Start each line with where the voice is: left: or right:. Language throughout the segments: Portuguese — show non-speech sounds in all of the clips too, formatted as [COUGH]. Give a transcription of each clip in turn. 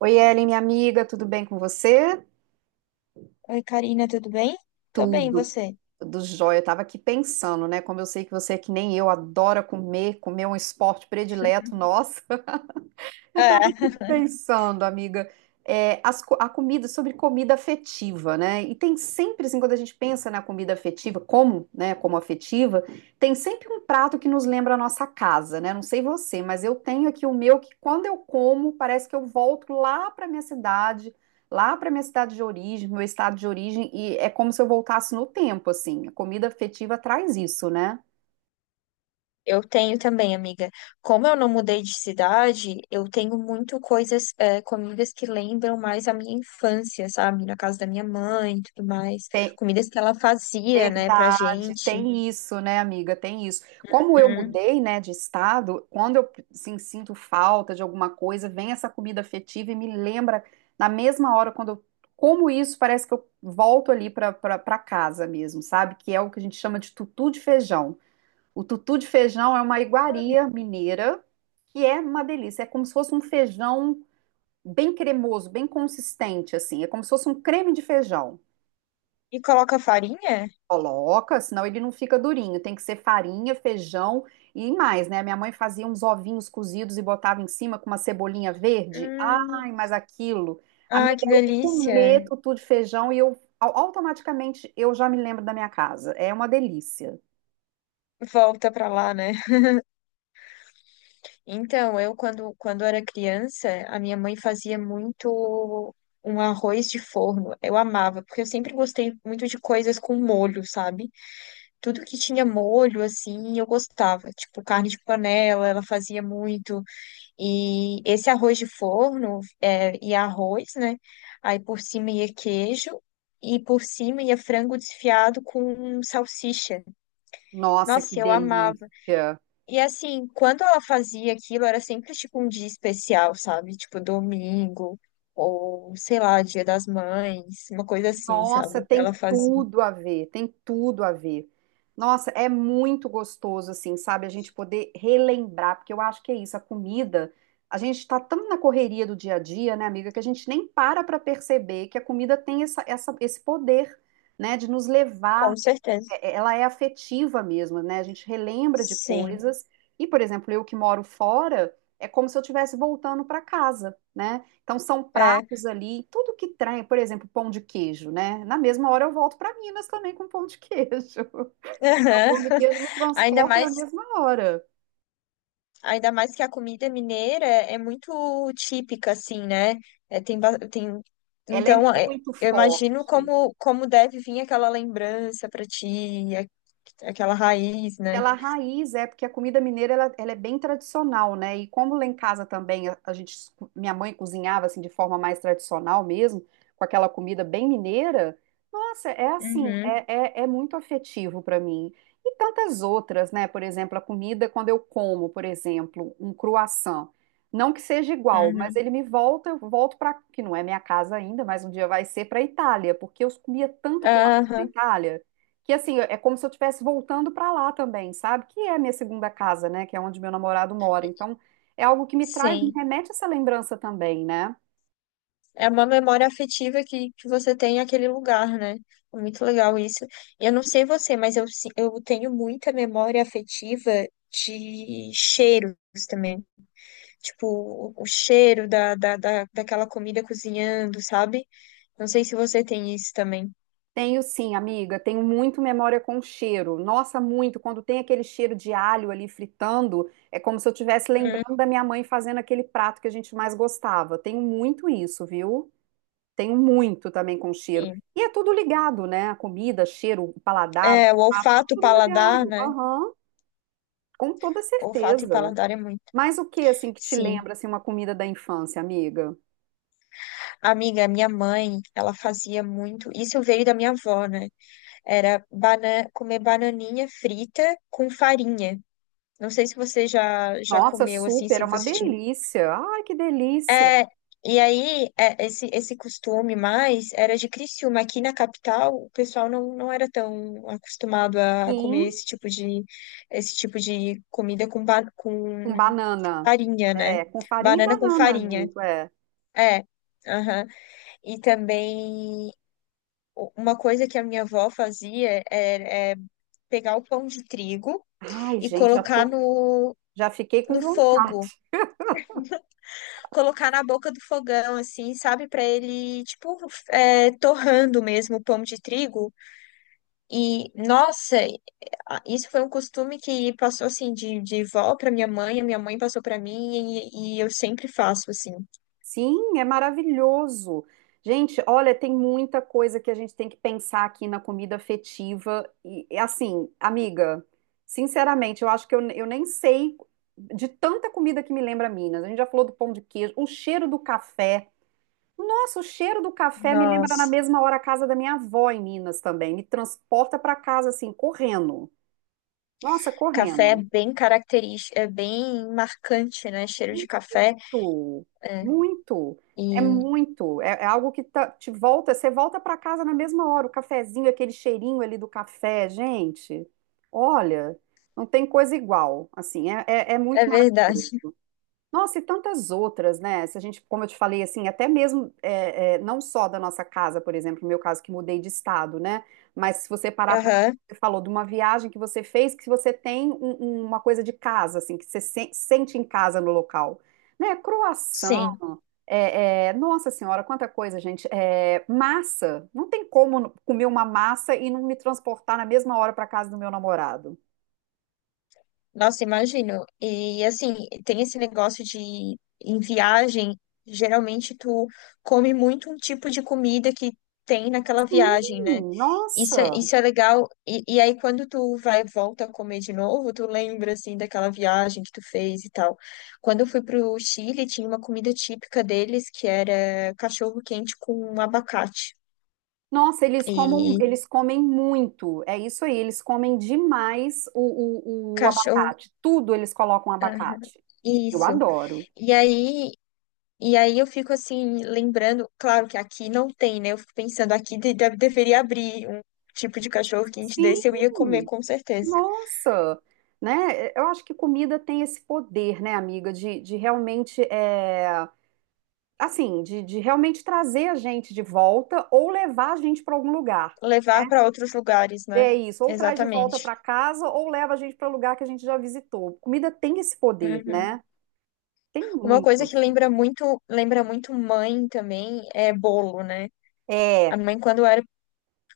right: Oi, Ellen, minha amiga, tudo bem com você?
left: Oi, Karina, tudo bem? Tô bem, e
right: Tudo,
left: você?
right: tudo jóia. Eu tava aqui pensando, né? Como eu sei que você é que nem eu, adora comer, comer é um esporte predileto nosso. Eu
left: É,
right: estava
left: [LAUGHS]
right: pensando, amiga, a comida, sobre comida afetiva, né? E tem sempre, assim, quando a gente pensa na comida afetiva, como, né, como afetiva, tem sempre um prato que nos lembra a nossa casa, né? Não sei você, mas eu tenho aqui o meu que quando eu como, parece que eu volto lá para minha cidade, lá para minha cidade de origem, meu estado de origem, e é como se eu voltasse no tempo, assim. A comida afetiva traz isso, né?
left: eu tenho também, amiga. Como eu não mudei de cidade, eu tenho muito coisas, comidas que lembram mais a minha infância, sabe? Na casa da minha mãe e tudo mais. Comidas que ela fazia, né, pra
right: Verdade,
left: gente.
right: tem isso, né, amiga? Tem isso. Como eu
left: Uhum.
right: mudei, né, de estado, quando eu assim, sinto falta de alguma coisa, vem essa comida afetiva e me lembra na mesma hora quando eu como isso, parece que eu volto ali para casa mesmo, sabe? Que é o que a gente chama de tutu de feijão. O tutu de feijão é uma iguaria mineira que é uma delícia. É como se fosse um feijão bem cremoso, bem consistente, assim. É como se fosse um creme de feijão.
left: E coloca farinha?
right: Coloca, senão ele não fica durinho. Tem que ser farinha, feijão e mais, né? Minha mãe fazia uns ovinhos cozidos e botava em cima com uma cebolinha verde.
left: Hum,
right: Ai, mas aquilo. Amiga,
left: ai, que
right: eu
left: delícia.
right: comer tutu de feijão e eu automaticamente eu já me lembro da minha casa. É uma delícia.
left: Volta pra lá, né? Então, eu quando era criança, a minha mãe fazia muito um arroz de forno. Eu amava, porque eu sempre gostei muito de coisas com molho, sabe? Tudo que tinha molho, assim, eu gostava. Tipo, carne de panela, ela fazia muito. E esse arroz de forno, é, ia arroz, né? Aí por cima ia queijo. E por cima ia frango desfiado com salsicha.
right: Nossa, que
left: Nossa, eu amava.
right: delícia.
left: E assim, quando ela fazia aquilo, era sempre tipo um dia especial, sabe? Tipo domingo, ou sei lá, Dia das Mães, uma coisa assim,
right: Nossa,
left: sabe?
right: tem
left: Ela fazia.
right: tudo a ver, tem tudo a ver. Nossa, é muito gostoso, assim, sabe? A gente poder relembrar, porque eu acho que é isso, a comida. A gente tá tão na correria do dia a dia, né, amiga, que a gente nem para para perceber que a comida tem essa, esse poder, né, de nos levar
left: Com certeza.
right: ela é afetiva mesmo, né? A gente relembra de
left: Sim.
right: coisas. E, por exemplo, eu que moro fora, é como se eu estivesse voltando para casa, né? Então são
left: É.
right: pratos ali, tudo que traz, por exemplo, pão de queijo, né? Na mesma hora eu volto para Minas também com pão de queijo. [LAUGHS] O
left: Aham.
right: pão de queijo
left: [LAUGHS]
right: me
left: Ainda
right: transporta na
left: mais,
right: mesma hora.
left: ainda mais que a comida mineira é muito típica, assim, né? É, tem, tem...
right: Ela é
left: Então, é,
right: muito
left: eu imagino
right: forte.
left: como deve vir aquela lembrança pra ti, aquela raiz, né?
right: Aquela raiz, é, porque a comida mineira ela, ela é bem tradicional, né? E como lá em casa também a gente, minha mãe cozinhava assim de forma mais tradicional mesmo, com aquela comida bem mineira, nossa, é assim,
left: Uhum,
right: é muito afetivo para mim. E tantas outras, né? Por exemplo, a comida, quando eu como, por exemplo, um croissant, não que seja igual, mas
left: uhum.
right: ele me volta, eu volto para, que não é minha casa ainda, mas um dia vai ser para a Itália, porque eu comia tanto croissant na
left: Aham.
right: Itália que assim, é como se eu estivesse voltando para lá também, sabe? Que é a minha segunda casa, né? Que é onde meu namorado mora. Então, é algo que me traz, me
left: Sim,
right: remete a essa lembrança também, né?
left: é uma memória afetiva que você tem naquele lugar, né? É muito legal isso. Eu não sei você, mas eu, eu tenho muita memória afetiva de cheiros também. Tipo, o cheiro daquela comida cozinhando, sabe? Não sei se você tem isso também.
right: Tenho sim, amiga, tenho muito memória com cheiro. Nossa, muito. Quando tem aquele cheiro de alho ali fritando, é como se eu estivesse
left: Hum,
right: lembrando da minha mãe fazendo aquele prato que a gente mais gostava. Tenho muito isso, viu? Tenho muito também com cheiro.
left: Sim.
right: E é tudo ligado, né? A comida, cheiro, o paladar, o
left: É, o
right: prato, tá
left: olfato, o
right: tudo
left: paladar,
right: ligado.
left: né?
right: Aham, com toda
left: Olfato e
right: certeza.
left: paladar é muito.
right: Mas o que assim que te
left: Sim.
right: lembra assim uma comida da infância, amiga?
left: Amiga, minha mãe, ela fazia muito. Isso veio da minha avó, né? Era bana comer bananinha frita com farinha. Não sei se você já
right: Nossa,
left: comeu assim,
right: super,
left: se
right: é uma
left: você tinha.
right: delícia. Ai, que delícia.
left: É, esse, esse costume mais era de Criciúma. Aqui na capital, o pessoal não era tão acostumado a comer
right: Sim,
left: esse tipo de comida com,
right: com
left: com
right: banana.
left: farinha, né?
right: É, com farinha e
left: Banana com
right: banana
left: farinha.
right: junto, é.
left: É. Aham. E também, uma coisa que a minha avó fazia era pegar o pão de trigo.
right: Ai,
left: E
right: gente, já
left: colocar
right: tô, já fiquei com
left: no
right: vontade.
left: fogo, colocar na boca do fogão, assim, sabe? Pra ele, tipo, é, torrando mesmo o pão de trigo. E, nossa, isso foi um costume que passou, assim, de vó pra minha mãe, a minha mãe passou pra mim e eu sempre faço, assim.
right: Sim, é maravilhoso. Gente, olha, tem muita coisa que a gente tem que pensar aqui na comida afetiva. Assim, amiga, sinceramente, eu acho que eu nem sei de tanta comida que me lembra Minas. A gente já falou do pão de queijo, o cheiro do café. Nossa, o cheiro do café me lembra na
left: Nossa.
right: mesma hora a casa da minha avó em Minas também. Me transporta para casa assim, correndo. Nossa,
left: Café é
right: correndo.
left: bem característico, é bem marcante, né? Cheiro de café.
right: Muito,
left: É,
right: muito. É
left: e
right: muito. É, é algo que te volta, você volta para casa na mesma hora. O cafezinho, aquele cheirinho ali do café, gente. Olha, não tem coisa igual. Assim, é
left: é
right: muito maravilhoso.
left: verdade.
right: Nossa, e tantas outras, né? Se a gente, como eu te falei, assim, até mesmo não só da nossa casa, por exemplo, no meu caso que mudei de estado, né? Mas se você
left: [LAUGHS]
right: parar para
left: Aham,
right: você falou de uma viagem que você fez, que você tem uma coisa de casa, assim, que você sente em casa no local, né? Croação,
left: sim.
right: nossa senhora, quanta coisa, gente. É, massa, não tem como comer uma massa e não me transportar na mesma hora para casa do meu namorado.
left: Nossa, imagino. E assim, tem esse negócio de em viagem, geralmente tu come muito um tipo de comida que tem naquela viagem, né?
right: Sim, nossa.
left: Isso é legal. E aí quando tu vai volta a comer de novo, tu lembra assim daquela viagem que tu fez e tal. Quando eu fui pro Chile, tinha uma comida típica deles que era cachorro quente com abacate.
right: Nossa,
left: E
right: eles comem muito. É isso aí, eles comem demais o
left: cachorro,
right: abacate. Tudo eles colocam
left: ah,
right: abacate. Eu
left: isso.
right: adoro.
left: E aí E aí eu fico assim, lembrando, claro que aqui não tem, né? Eu fico pensando, aqui deveria abrir um tipo de cachorro quente
right: Sim,
left: desse, eu ia comer com certeza.
right: nossa, né? Eu acho que comida tem esse poder, né, amiga, de realmente, é, assim, de realmente trazer a gente de volta ou levar a gente para algum lugar.
left: Levar para outros lugares, né?
right: É isso, ou traz de volta para
left: Exatamente.
right: casa ou leva a gente para o lugar que a gente já visitou. Comida tem esse poder,
left: Uhum.
right: né? Tem
left: Uma
right: muito,
left: coisa que
right: assim.
left: lembra muito mãe também é bolo, né? A
right: É.
left: mãe,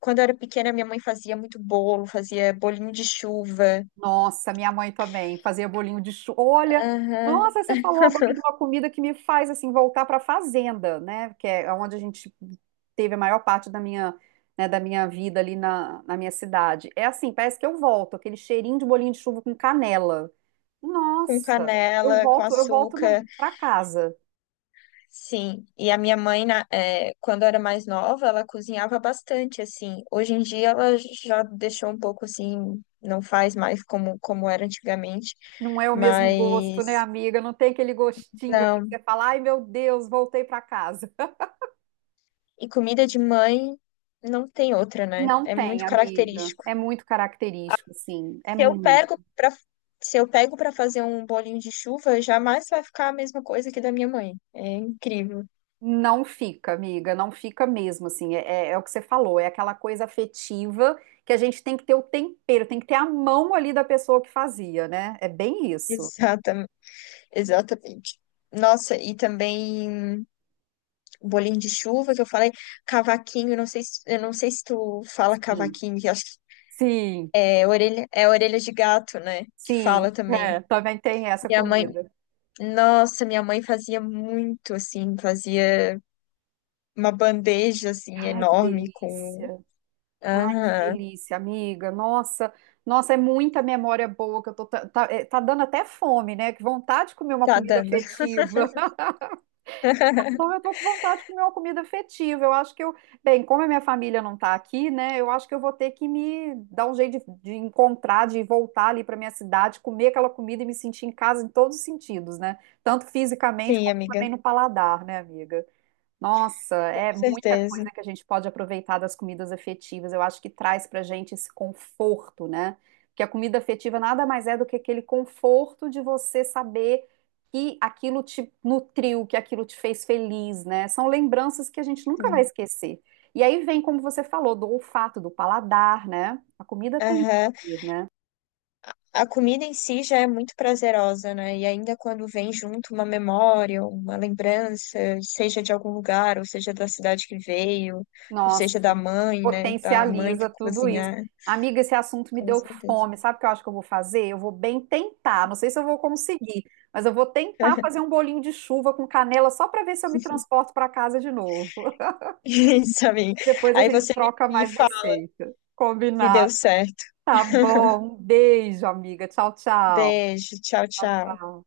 left: quando eu era pequena, minha mãe fazia muito bolo, fazia bolinho de chuva,
right: Nossa, minha mãe também fazia bolinho de chuva. Olha,
left: aham,
right: nossa, você falou agora de
left: [LAUGHS]
right: uma comida que me faz assim voltar para a fazenda, né? Que é onde a gente teve a maior parte da minha, né, da minha vida ali na minha cidade. É assim, parece que eu volto, aquele cheirinho de bolinho de chuva com canela.
left: com
right: Nossa,
left: canela, com
right: eu volto
left: açúcar.
right: para casa.
left: Sim, e a minha mãe, quando era mais nova, ela cozinhava bastante, assim. Hoje em dia ela já deixou um pouco assim, não faz mais como era antigamente,
right: Não é o mesmo gosto, né,
left: mas
right: amiga? Não tem aquele gostinho ali que
left: não.
right: você fala, ai meu Deus, voltei para casa.
left: E comida de mãe não tem outra, né?
right: Não
left: É
right: tem,
left: muito
right: amiga.
left: característico.
right: É muito característico, assim. É
left: Se eu
right: muito.
left: pego para se eu pego para fazer um bolinho de chuva, jamais vai ficar a mesma coisa que da minha mãe. É incrível. [LAUGHS]
right: Não fica, amiga, não fica mesmo, assim, é, é o que você falou, é aquela coisa afetiva que a gente tem que ter o tempero, tem que ter a mão ali da pessoa que fazia, né? É bem isso.
left: Exatamente. Exatamente. Nossa, e também o bolinho de chuva que eu falei, cavaquinho, eu não sei se, eu não sei se tu fala
right: Sim.
left: cavaquinho, que eu acho que
right: Sim,
left: é orelha de gato, né? Que fala
right: sim,
left: também.
right: é, também tem essa
left: Minha mãe,
right: comida.
left: nossa, minha mãe fazia muito assim, fazia uma bandeja assim
right: Ai,
left: enorme com.
right: que
left: Aham,
right: delícia, amiga, nossa, nossa, é muita memória boa que eu tô, tá é, tá dando até fome, né? Que vontade de comer uma
left: tá
right: comida
left: dando.
right: afetiva. [LAUGHS]
left: [LAUGHS]
right: Não, eu tô com vontade de comer uma comida afetiva. Eu acho que eu, bem, como a minha família não tá aqui, né? Eu acho que eu vou ter que me dar um jeito de encontrar, de voltar ali pra minha cidade, comer aquela comida e me sentir em casa em todos os sentidos, né? Tanto fisicamente
left: Sim,
right: como também
left: amiga,
right: no paladar, né, amiga? Nossa, é
left: com
right: muita
left: certeza.
right: coisa que a gente pode aproveitar das comidas afetivas. Eu acho que traz pra gente esse conforto, né? Porque a comida afetiva nada mais é do que aquele conforto de você saber que aquilo te nutriu, que aquilo te fez feliz, né? São lembranças que a gente nunca vai
left: Sim.
right: esquecer. E aí vem, como você falou, do olfato, do paladar, né? A comida tem,
left: Aham.
right: isso, né?
left: A comida em si já é muito prazerosa, né? E ainda quando vem junto uma memória, uma lembrança, seja de algum lugar, ou seja da cidade que veio, ou seja da
right: Nossa,
left: mãe, né? Da mãe que
right: potencializa tudo isso.
left: cozinhar,
right: Amiga, esse assunto me
left: com
right: deu
left: certeza.
right: fome. Sabe o que eu acho que eu vou fazer? Eu vou bem tentar. Não sei se eu vou conseguir, mas eu vou tentar fazer um bolinho de chuva com canela só para ver se eu me
left: [LAUGHS]
right: transporto para casa de novo.
left: Isso, amiga.
right: Depois a
left: Aí
right: gente
left: você
right: troca
left: me
right: mais
left: fala
right: receita.
left: se deu
right: Combinado.
left: certo.
right: Tá
left: [LAUGHS]
right: bom. Um beijo, amiga. Tchau, tchau.
left: Beijo, tchau,
right: Tchau,
left: tchau.
right: tchau.